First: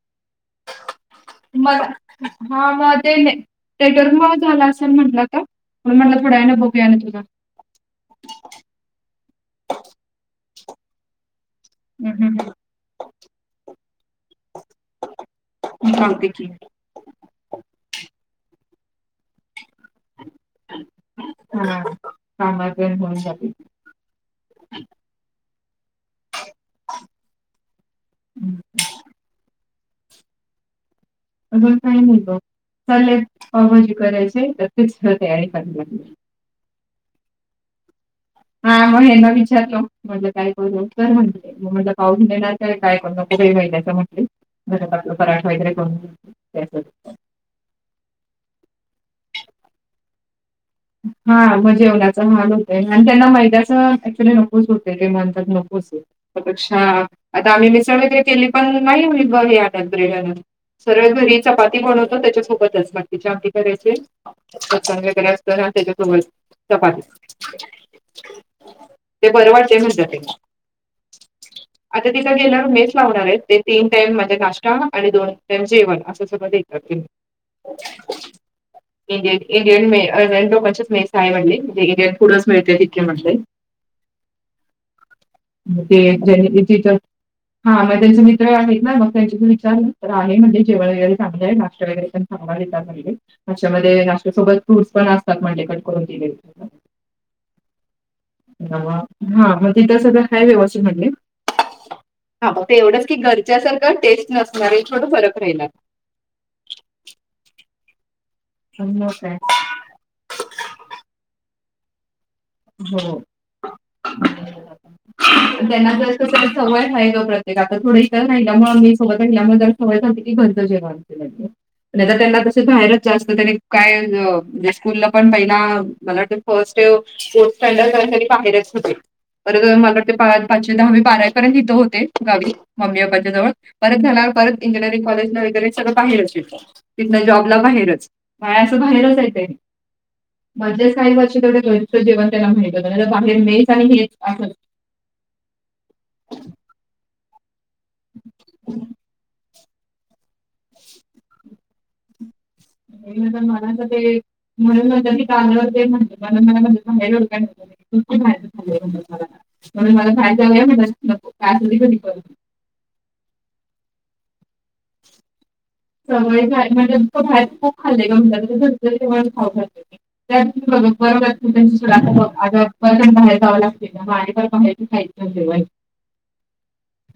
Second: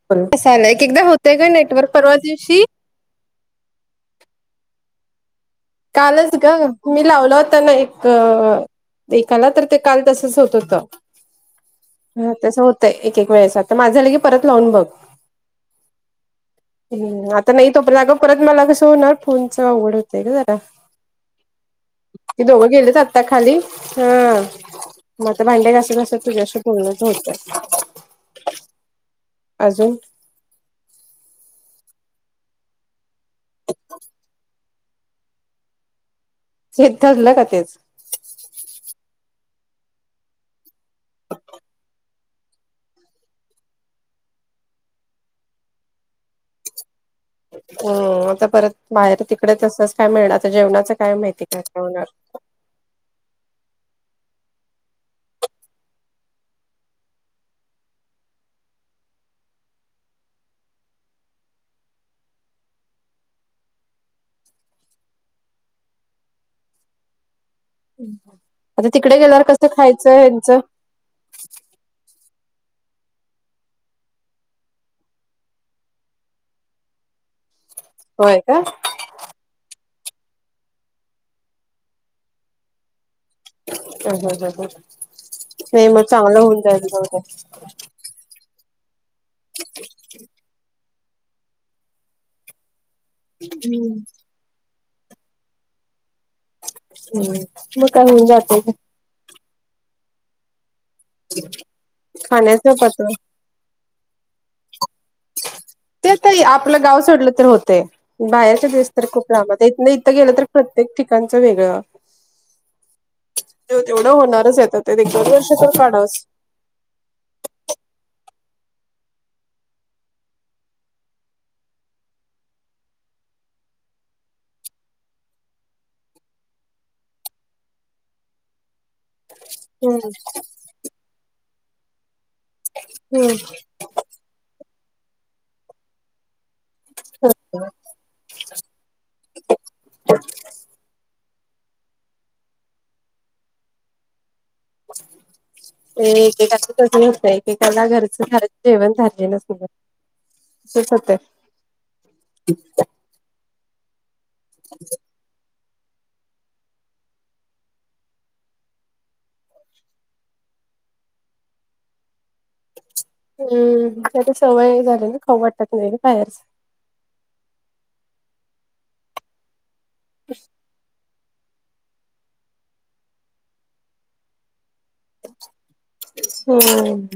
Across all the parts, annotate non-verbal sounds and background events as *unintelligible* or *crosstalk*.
*unintelligible* मला परवा दिवशी हा मध्ये न नेटरम झाला असेल म्हटलं का. म्हणून म्हटलं कालच थोड्या वेळाने ग बघूया ना मी तुला. लावल हो. ताना एक ऐकाला तर ते काल तसच होत होतं. हं हा हं हं तसं होतं एक एक वेळेचा तर माझं ल की परत लावून बघ. कागते की. ह आता नाही तो पणग परत मला कसं होणार फोनच आवड होतय का. हा कि दोघं कामात गेलेच पण होऊन आता जाते. खाली. हा मता भांड्या घास घसत तुझ्याशी पूर्णच होत. हम्. अजून. अजून काही नाही ग चालेल पावबाजी करायचे तर तेच तयारी कररावी लागली. श ठरलं का तेच. हा मग हेना विचारलो म्हटलं काय करू तर म्हण म्हट पाऊस देण्याच आहे काय करण नही महिन्याच म्हटले घरात आपलं पराठ वगैरे करून. *unintelligible* हम् आता परत बाहेर तिकडे तच काय मिळेल आता जेवणा. हा मग जेवणाच हा लोक. आणि त्यांना मैद्याचं ऍक्च्युली नकोच होते की म्हणतात नकोच. चछा आता आम्ही मिसळ वगैे केली पण नाही ब हे आात ब्रेडन. सरळ घरी चपाती बनवतो त्याच्या सोबतच बागकीच्या आमदी घराचेन वगैरे. तर त्याच्यासोबर तपास. आता तिकडे गेल्यावर कसं म्हणतात ते. खायचं हचं. आता तिचा गेणार मेच लावणार आहेत ते तीन टाइम माझे नाश्ता आणि दोन टाइम जेवण असं सगळं देतात तुम्ही. *inaudible* होय का. इंडिय इंडियन मे लोकांच मेस आहे म्हटले म्हणजे इंडियन फूडच मिळते तितके म्हटले. अ ह नाही मग चांगलं होऊन जायल. हा मग त्यांचे मित्र आहेत ना मग त्यांचे त विचारलं तर आहे म्हणजे जेवळ वेर *unintelligible* पण असतात म्हण कट करून दिले. हम् म का. हा मग तिथ सध्या हाय व्यव असित म्हणले. हा खाण्याचं ते एवढंच पत्र की घरच्या सारखं टेस्ट नसणार आहे छोट फरक राहिला. ते तररी आपलं गाव सोडलं तर होते बाहेरच्या दिस पण तर मग खूप काय. रामात त्याथ इथं गेलं तर प्रत्येक ठिकाणचं वेगळं. तेवढं होणारच येतं हो. ते एक दोन वर्ष पण तर त्यांना जर काडस कसं सवय आहेय का प्रत्येक आता थोड इ तर राहिल्यामुळे मी सोत राल्यामुळेर सवय खातते की घंज जेवनते. *unintelligible* त्यांना तस बाहेरच जास्त त्यानी काय म्हणजे स्कूलला पण पहिला मला वा फर्स्ट. बाहेरच होते मला हम्म वा द मी बारावीपर्यंत इथे होते गावी मम्मी अप्पाच्या हम्म. जवळ. परत झाल्यावर परत इंजिनअरंग कॉलेज न वगैरे सगळ बाहेर असेल. तिथ जॉबला बाहेरच मा अस बाहेरच येत मा्या साई गरचं जेवण त्याना माहि बाहेर मेच आणि हे अस. ते तेसं नतय. एकाला घरचं खर जेवण रलेलंस से सतर तर मला क ते म्हणून चाल ते म्हण मला मा बाहेर ओळखु बार झालंला. म्हणून मला बाहेर जाऊया म्हण नको का झा क करत. हम्म त्यारी सवय झाली ना खाऊ वाटत नाही ना बाहेरच. सवय झाली म्हणजे बाहेर खूप खाल्लंय म्हणेण खाऊा त्यात बघ. बरबची सु आ पण बाहेर जावं लागते ना आणि पण बाहेरच खायचव. होम.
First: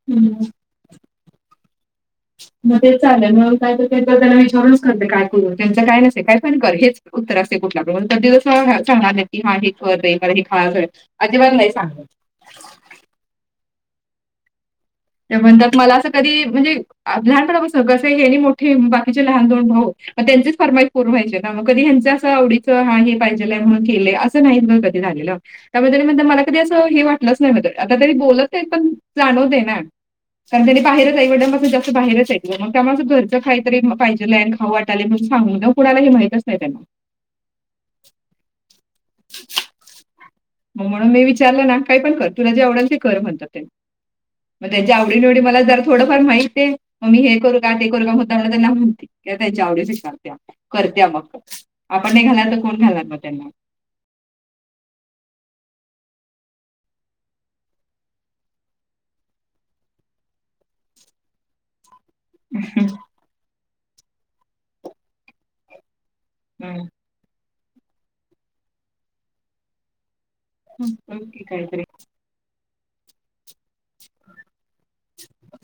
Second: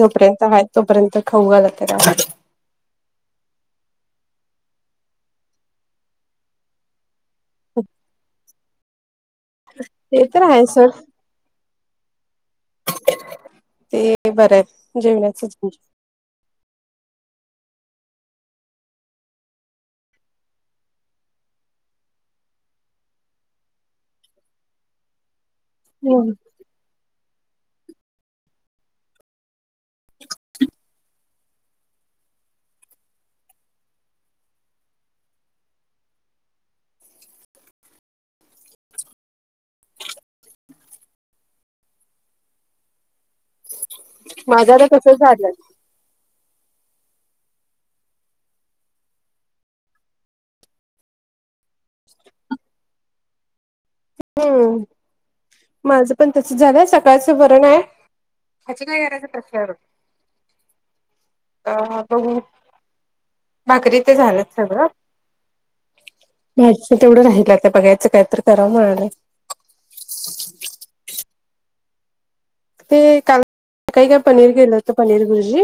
जोपर्यंत आहे तोपर्यंत खाऊ घाला तर मग तेच चालंल मग काय तर त्यांच त्यांना विचारूनच करते काय करू त्यांच काय नसे काय पण कर हेच. उत्तर असते कुठल्याकडून तर दिवस चांगणार नाही. कि हा हे खर रे ते मला हे तर खा आहे सोड अजिबला नाही सांगत. ते बरं आहेत. म्हणतात मला असं कधी म्हणजे लहानपणा बसं कसं हे आणि मोठे बाकीचे लहान दोन भाऊ मग त्यांचीच फरमाईश परून व्हायची ना मग कधी ह्यांचं असं आवडीच हा हे पाहिजे के नाही मग कधी झालेलं. त्यामुळेरी म्हण हम्म मला कधी असं हे वाटलंच नाही म्हण आता तरी बोलत नाही पण जाणव देणार. कारण त्यानी बाहेरच आहे वडंपासून जास्त बाहेरच आहे. मग त्या मा असं घरचं काहीतरी पाहिेलं आणि खऊ वाटाले सांगून कुणाला हे माहितच नाही त्याना मग म्हणून मी विचारलं ना काही पण कर तुला जे आवडेल ते कर म्हणतात त्यांनी मग माझं आता त्याच्या तसंच आवडीनवडीी झालं. मला जर थोडंफार माहित आहे. मग मी हे करू का ते करू का होता म त्यांना म्हणते त्यांच्या आवडी स्वीिकारत्या करत्या मग आपण नाही घाला तर कोण घालात मग त्यांना हम्म माझं पण तस झालंय सकाळचं वरण आहे. हच काय घरायचा प्रश्न अ बघु. ह हम. भाकरी ते झालं सगळं. हम्म. तेवढं नाहीलता बघायचं कायत कराव म्हणालं. हम्की कायते ते काल काही काय पनीर केेलं होत पनीर गुरुजी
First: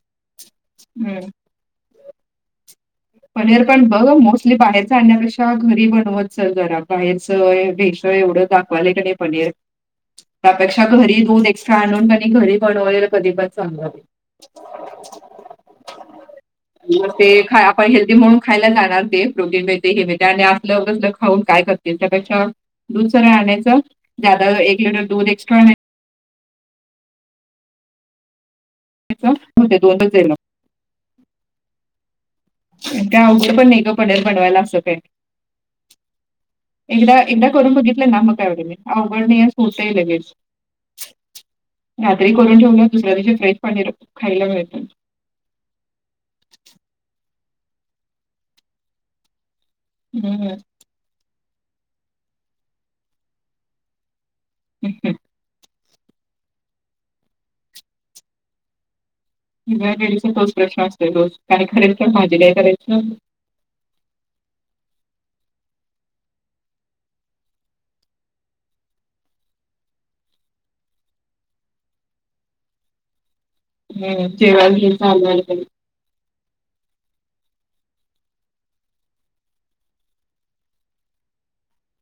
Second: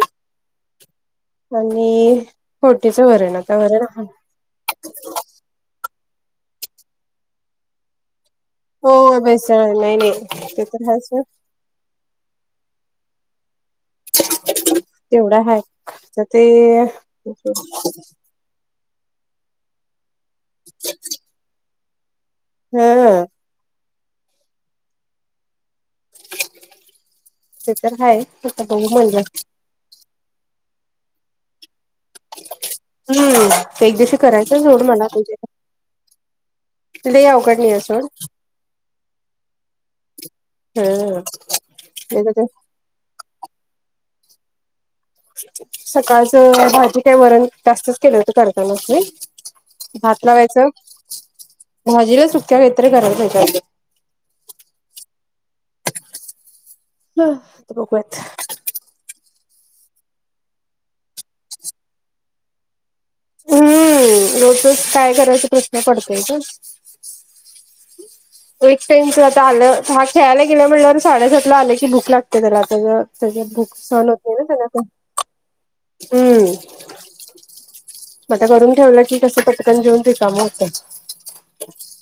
हम्म. आणि फोडणीचं वरण आता पनीर पण वरण बघ आहे मोस्टली पाहायचं आणण्यापे घरी बनवतच जरा बाहेरचं भेश एवढं. हो बेसळ नाही नाही ते तर त्यापेक्षा हाय सोड घरी छ आणूनणी घरी बनवलेला कधीपात सांावी तेवढा हा तर ते मग ते खा आपण हेल्दी म्हणून खायला जाणार प्रोटीनळळ आणि आपलं खाऊन काय कर त्यापेक्षा दूध हा सरळ आणायच जादा एक लिटर दूध एक्स्ट्रा आणा. ते तर हाय आता ब मजा. आणायचं दोनच ये. काय हम्म आवड पण नाही ते ग एक दिवशी पढर करायचं बनवायला असं सोड काही मला तुझ्या एकदा लई एकदा अवघड नाही करून आहे सोड बघितलं ना मग एवड म अवघडणी सत लगेच हम्म. नाही तर रात्री ते करून ठेवून दुसऱ्या दिवशी फ्रेश पानीर खायला मिळतं. सकाळच भाजी काय वरण जास्तच केलं होत करताना आपले भात हम्म लावायचं भाजीला सुक्या वतरी करायला घयच्या. हा आ ते बघूयात. निम्म्या लेडीजाना तोच प्रश्न असतोय रोज कारण की तर भाजी काय करायची हम्म रोज तेच काय करायचा प्रश्न पडतोय की एक टाईमच होत आलं हा खेळायला गेला म्हल्यावर साडेसातला आलं की भूक लागते त्याला आ त्या भूक सहन होत नाही ना त्याला हम्म पण *unintelligible* हम्म मग ते करून ठेवलं की कसं पटकन जेवून रिकामं होतं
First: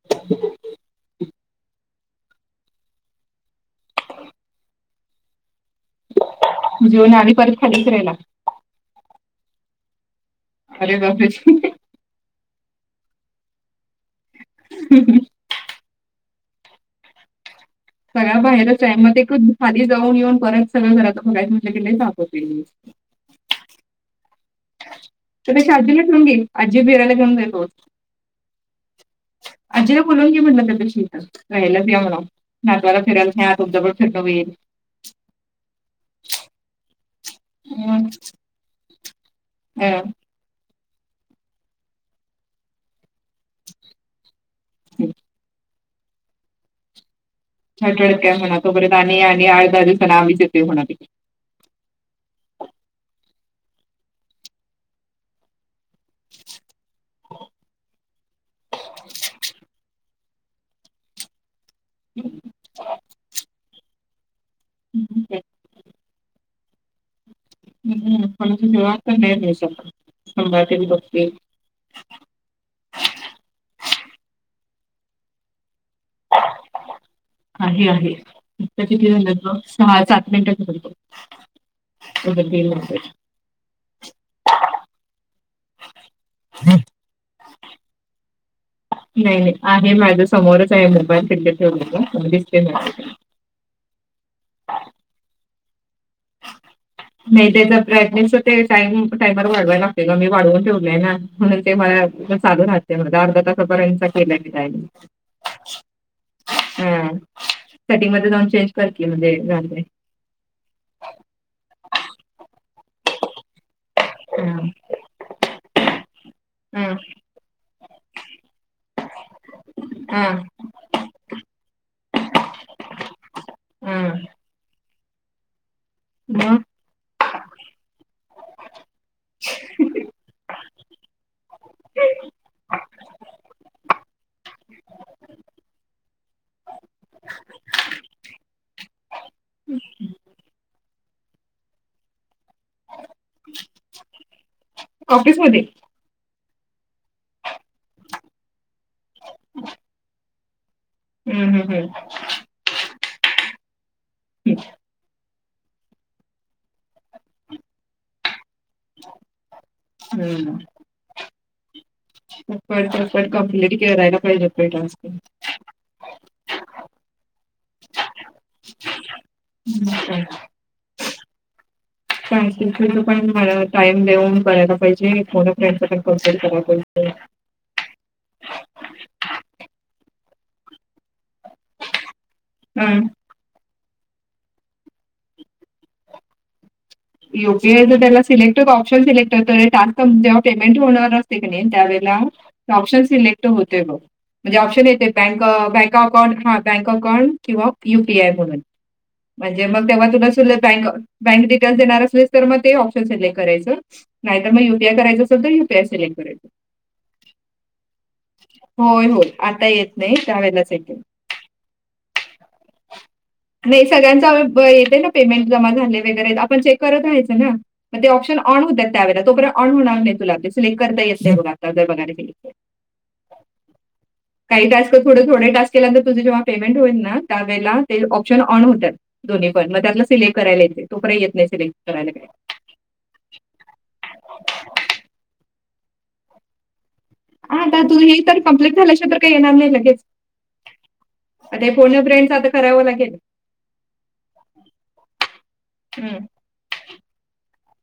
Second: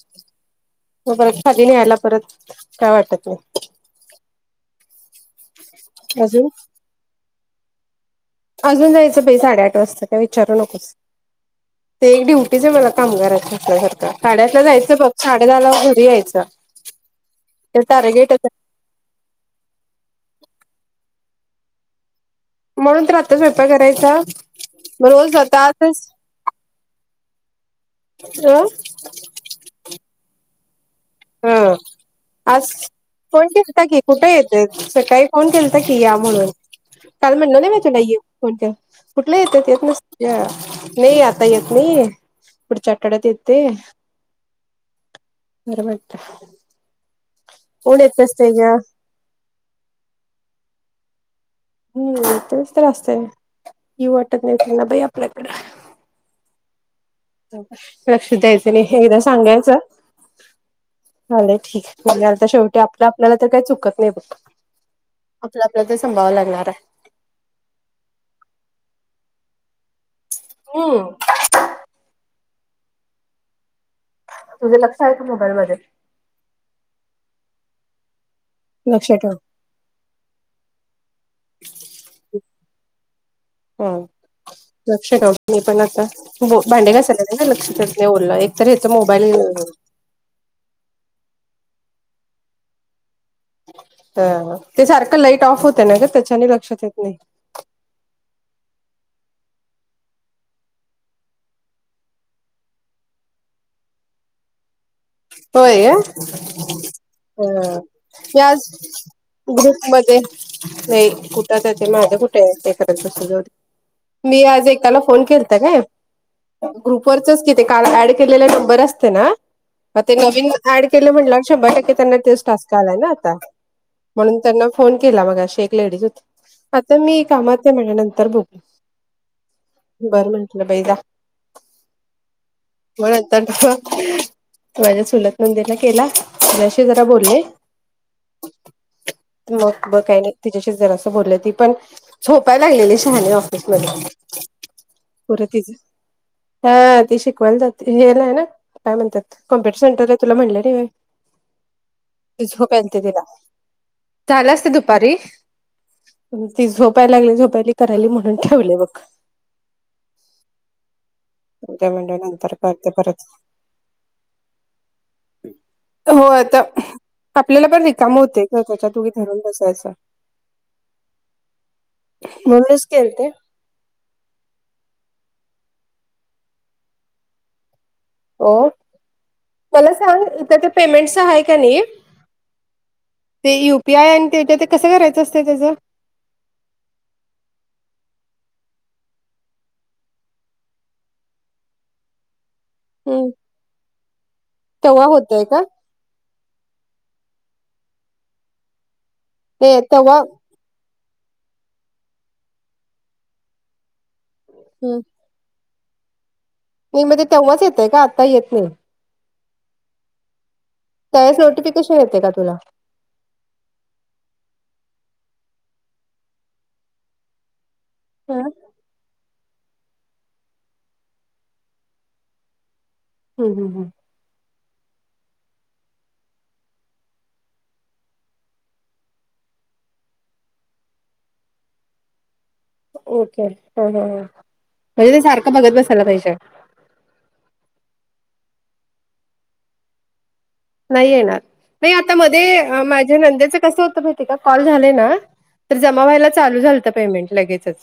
*inaudible* मग परत खाली न्यायला परत काय वाटत नाही अजून जेवण आणि परत खालीच राहिला अजून जायचं बाई साडे आठ वाजता काय विचारू नकोस अरे बापरे ते ड्युटीच आहे मला कामगार असल्यासारखं साडे आठला जायचं बघ साडे दहाला घरी यायचं ते सगळ्या टार्गेटच बाहेरच आहे मग एक खाली जाऊन येऊन परत सगळं घरात बघायच म्हटलं की लय ताप होतोय म्हणून तर आता स्वयंपाक करायचा मग रोज आता त्यापेक्षा आजीला ठेऊन आजच घेईल आजी फिरायला घेऊन जाईल रोज *inaudible* आजीेला बोलवून घे म्हणलं त्यापेक्षा इथ हा राहायलाच या म्हणावं आज नातवाला फिरायला फोन न्या तुमच केलता पण की फिरणं कुठे होईल येते सकाळी फोन केलता की या म्हणून काल म्हणलं नाही मी तुला यं कुठल्या येत्याती अ नाही आता येत नाही पुढच्या आठवड्यात येतोय हम्म *unintelligible* ऊन येत आत्याला असतंय म्हणावं गं तोपर्यंत आम्ही आम्ही आठ-दहा दिवसान आम्हीच येतोय म्हणावं तिकडं हम्म तेच तर असतयं ओ येऊ वाटत नाही त्यांना बाई आपल्याकड लक्ष द्यायचं नाही एकदा सांगायचं आल्या ठीक आता शेवटी आपलं आपल्या तर काही चुकत नाही बघ हम्म हम्म आपलं आपल्या ते सांभाळाय लागणार आहे हम्म हम्म *unintelligible* तुझे लक्ष आहे का मोबाईलमध्ये आहे आहे तर किती लक्ष ठेव झाल्यात बघ सहा सात मिनिटं झाल्यात बघ हो लक्ष मी पण आता भांडी घसाल्यास ना लक्ष तने बोललं एक तर मोबाईल नाही नाही आहे माझ्या समोरच आहे मोबाईल *unintelligible* अ ते सारखं लाईट ऑफ होतं ना गं त्याच्याने लक्षात येत नाही नाही त्याचा ब्राईटनेस ते टाईमिग टाइमर वाढवायला लागतंय गं मी वाढवून ठेवलाय ना म्हणून ते माझ्यात चालू राहतय मग अर्धा तासापर्यंत केल्या मी त्यानी होय ह सेटिंग मध्ये जाऊन चेंज याच कर की म्हणजे जाते. ग्रुपमध्ये नाही कुठं त्या ते माझं कुठे आहे ते करत बसु जाऊदे मी आज हा एकाला फोन केलता काय हा ग्रुपवरचच कि काल ऍड केलेला नंबर असते ना ते हा नवीन ऍड केले म्हटल्यावर शंभर टक्के त्यांना तेच टास्क आलाय ना आता हा म्हणून त्यांना फोन केला मगाशी एक लेडीज होती मग आता मी कामात म्हणे नंतर बघू बरं म्हटलं बाई जा मग नंतरन माझ्या चुलत नंदेन केला त्याच्याशी जरा बोलले मग बग काही नाही तिच्याशीच जरास बोले ती पण सोपायला लागलेली शहाले ऑफिस मध्ये पुरं ऑफिसमध्ये तिच. हा ती शिकवायला जाते हेलाय ना काय म्हणत्यात. कम्प्युटर सेटर आहे तुला म्हटलं वय. हम् हम् हम्. झोपल यालती तिला चालली हम्म असती दुपारी. ती झोपायला लागली झोपायला करायली म्हणून ठेवले बघ. होय ना. उद्या म्हणलं नंतर चफट करते परत च्पट कंप्लीिट करायला पाहिजे टास्क. हो आता आपल्याला पण रिकाम होते. त्याच्या धरण दास हाईसा. सां म्हणूनच त पण केलते मला *unintelligible* टाइम देऊन करायला पाहिजे फोन ऑफ फ्रेंड कन्से्ट कराला पाहिजे. हो मला सांग इथं ते पेमेंटस आहे का नाही. हं ते युपी आय आणि ते ते कसं करायचं असते त्याचं. युपीआय जर त्याला सिलेक्ट ऑप्शन सिलेक्ट तर टस्क कम्प जे्हा पेमेंट होणार असतं. ते कने त्यावेळेला ऑप्शन हम्म सिलेक्ट होतंय बघ म्हणजे ऑप्शन तेव्हा येते बँक होतय का बँक. अकाउंट हा बँक अकाउंट किंवा युपीआय म्हणून. म्हणजे मग तेव्हा तुला सु बँक बँक डिटेल्स देणार असे तर मग ते ऑप्शन सिलेक्ट करायचं. नाही तर मग युपीआय हम्म करायचं असल तरं यूपीआय सिलेक्ट करायचं. म म्हणजे तेव्हाच येतेय का आता येत नाही. होय होय आता येत नाही त्या वेळेलाच येतंय. त्याच नोटिफिकेशन येते का तुला. नाही सगळ्यांचा अ ब येते ना पेमेंट जमा झाले वगैरे आपण चेक करत राहायचं ना. मग ते ऑप्नऑन होतात त्या वेळे तोपर्यंत ऑन होणार नाही तुलाग ते सिलेक्ट करता येत नाही आत्ता जर बघायला गेलीस तर. हम हम. काही टास्क थों थोडे टास्क केल्यानंत तुझे जेव्हा पेमेंट होईल ना त्यावेळेला ते ऑप्शन ऑन होतात. दोन्ही पण ग त्या आपला सिलेक्ट करायलायेते तो काही येत नाही सिलेक्ट करायला काय. ओके हा हा म्हणजे ते सारखं बघत बसायला पाहिजे. आ तू हे तर कम्प्लीट झाल्याशि तर काही येणार नाही लगेच. नाही येणार हे नाही फोन आता फ्रेंडच मध्ये करावं लागेल. माझ्या नंद्याचं कसं होतं माहिती का कॉल झाले ना. तर जमा हम्म. व्हायला चालू झालतं पेमेंट लगेचच.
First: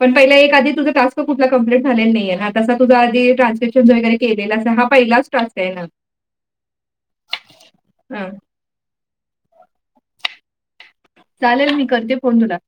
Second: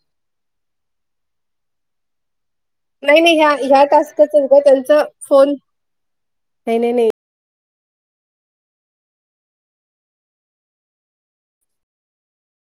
पण पहिला एक आधी तुं टास्क कुठ कमप्लीटले नाही आहे ना. तसा तुझा नाही आधी नाही ह्या ह्या ट्रान्झॅक्शन वगैरे टास्कच केलेला अस हा त्यांच पहिलाच फोन टास्क आहे ना. नाही नाही नाही हम. चालेल मी करते फोन तुला.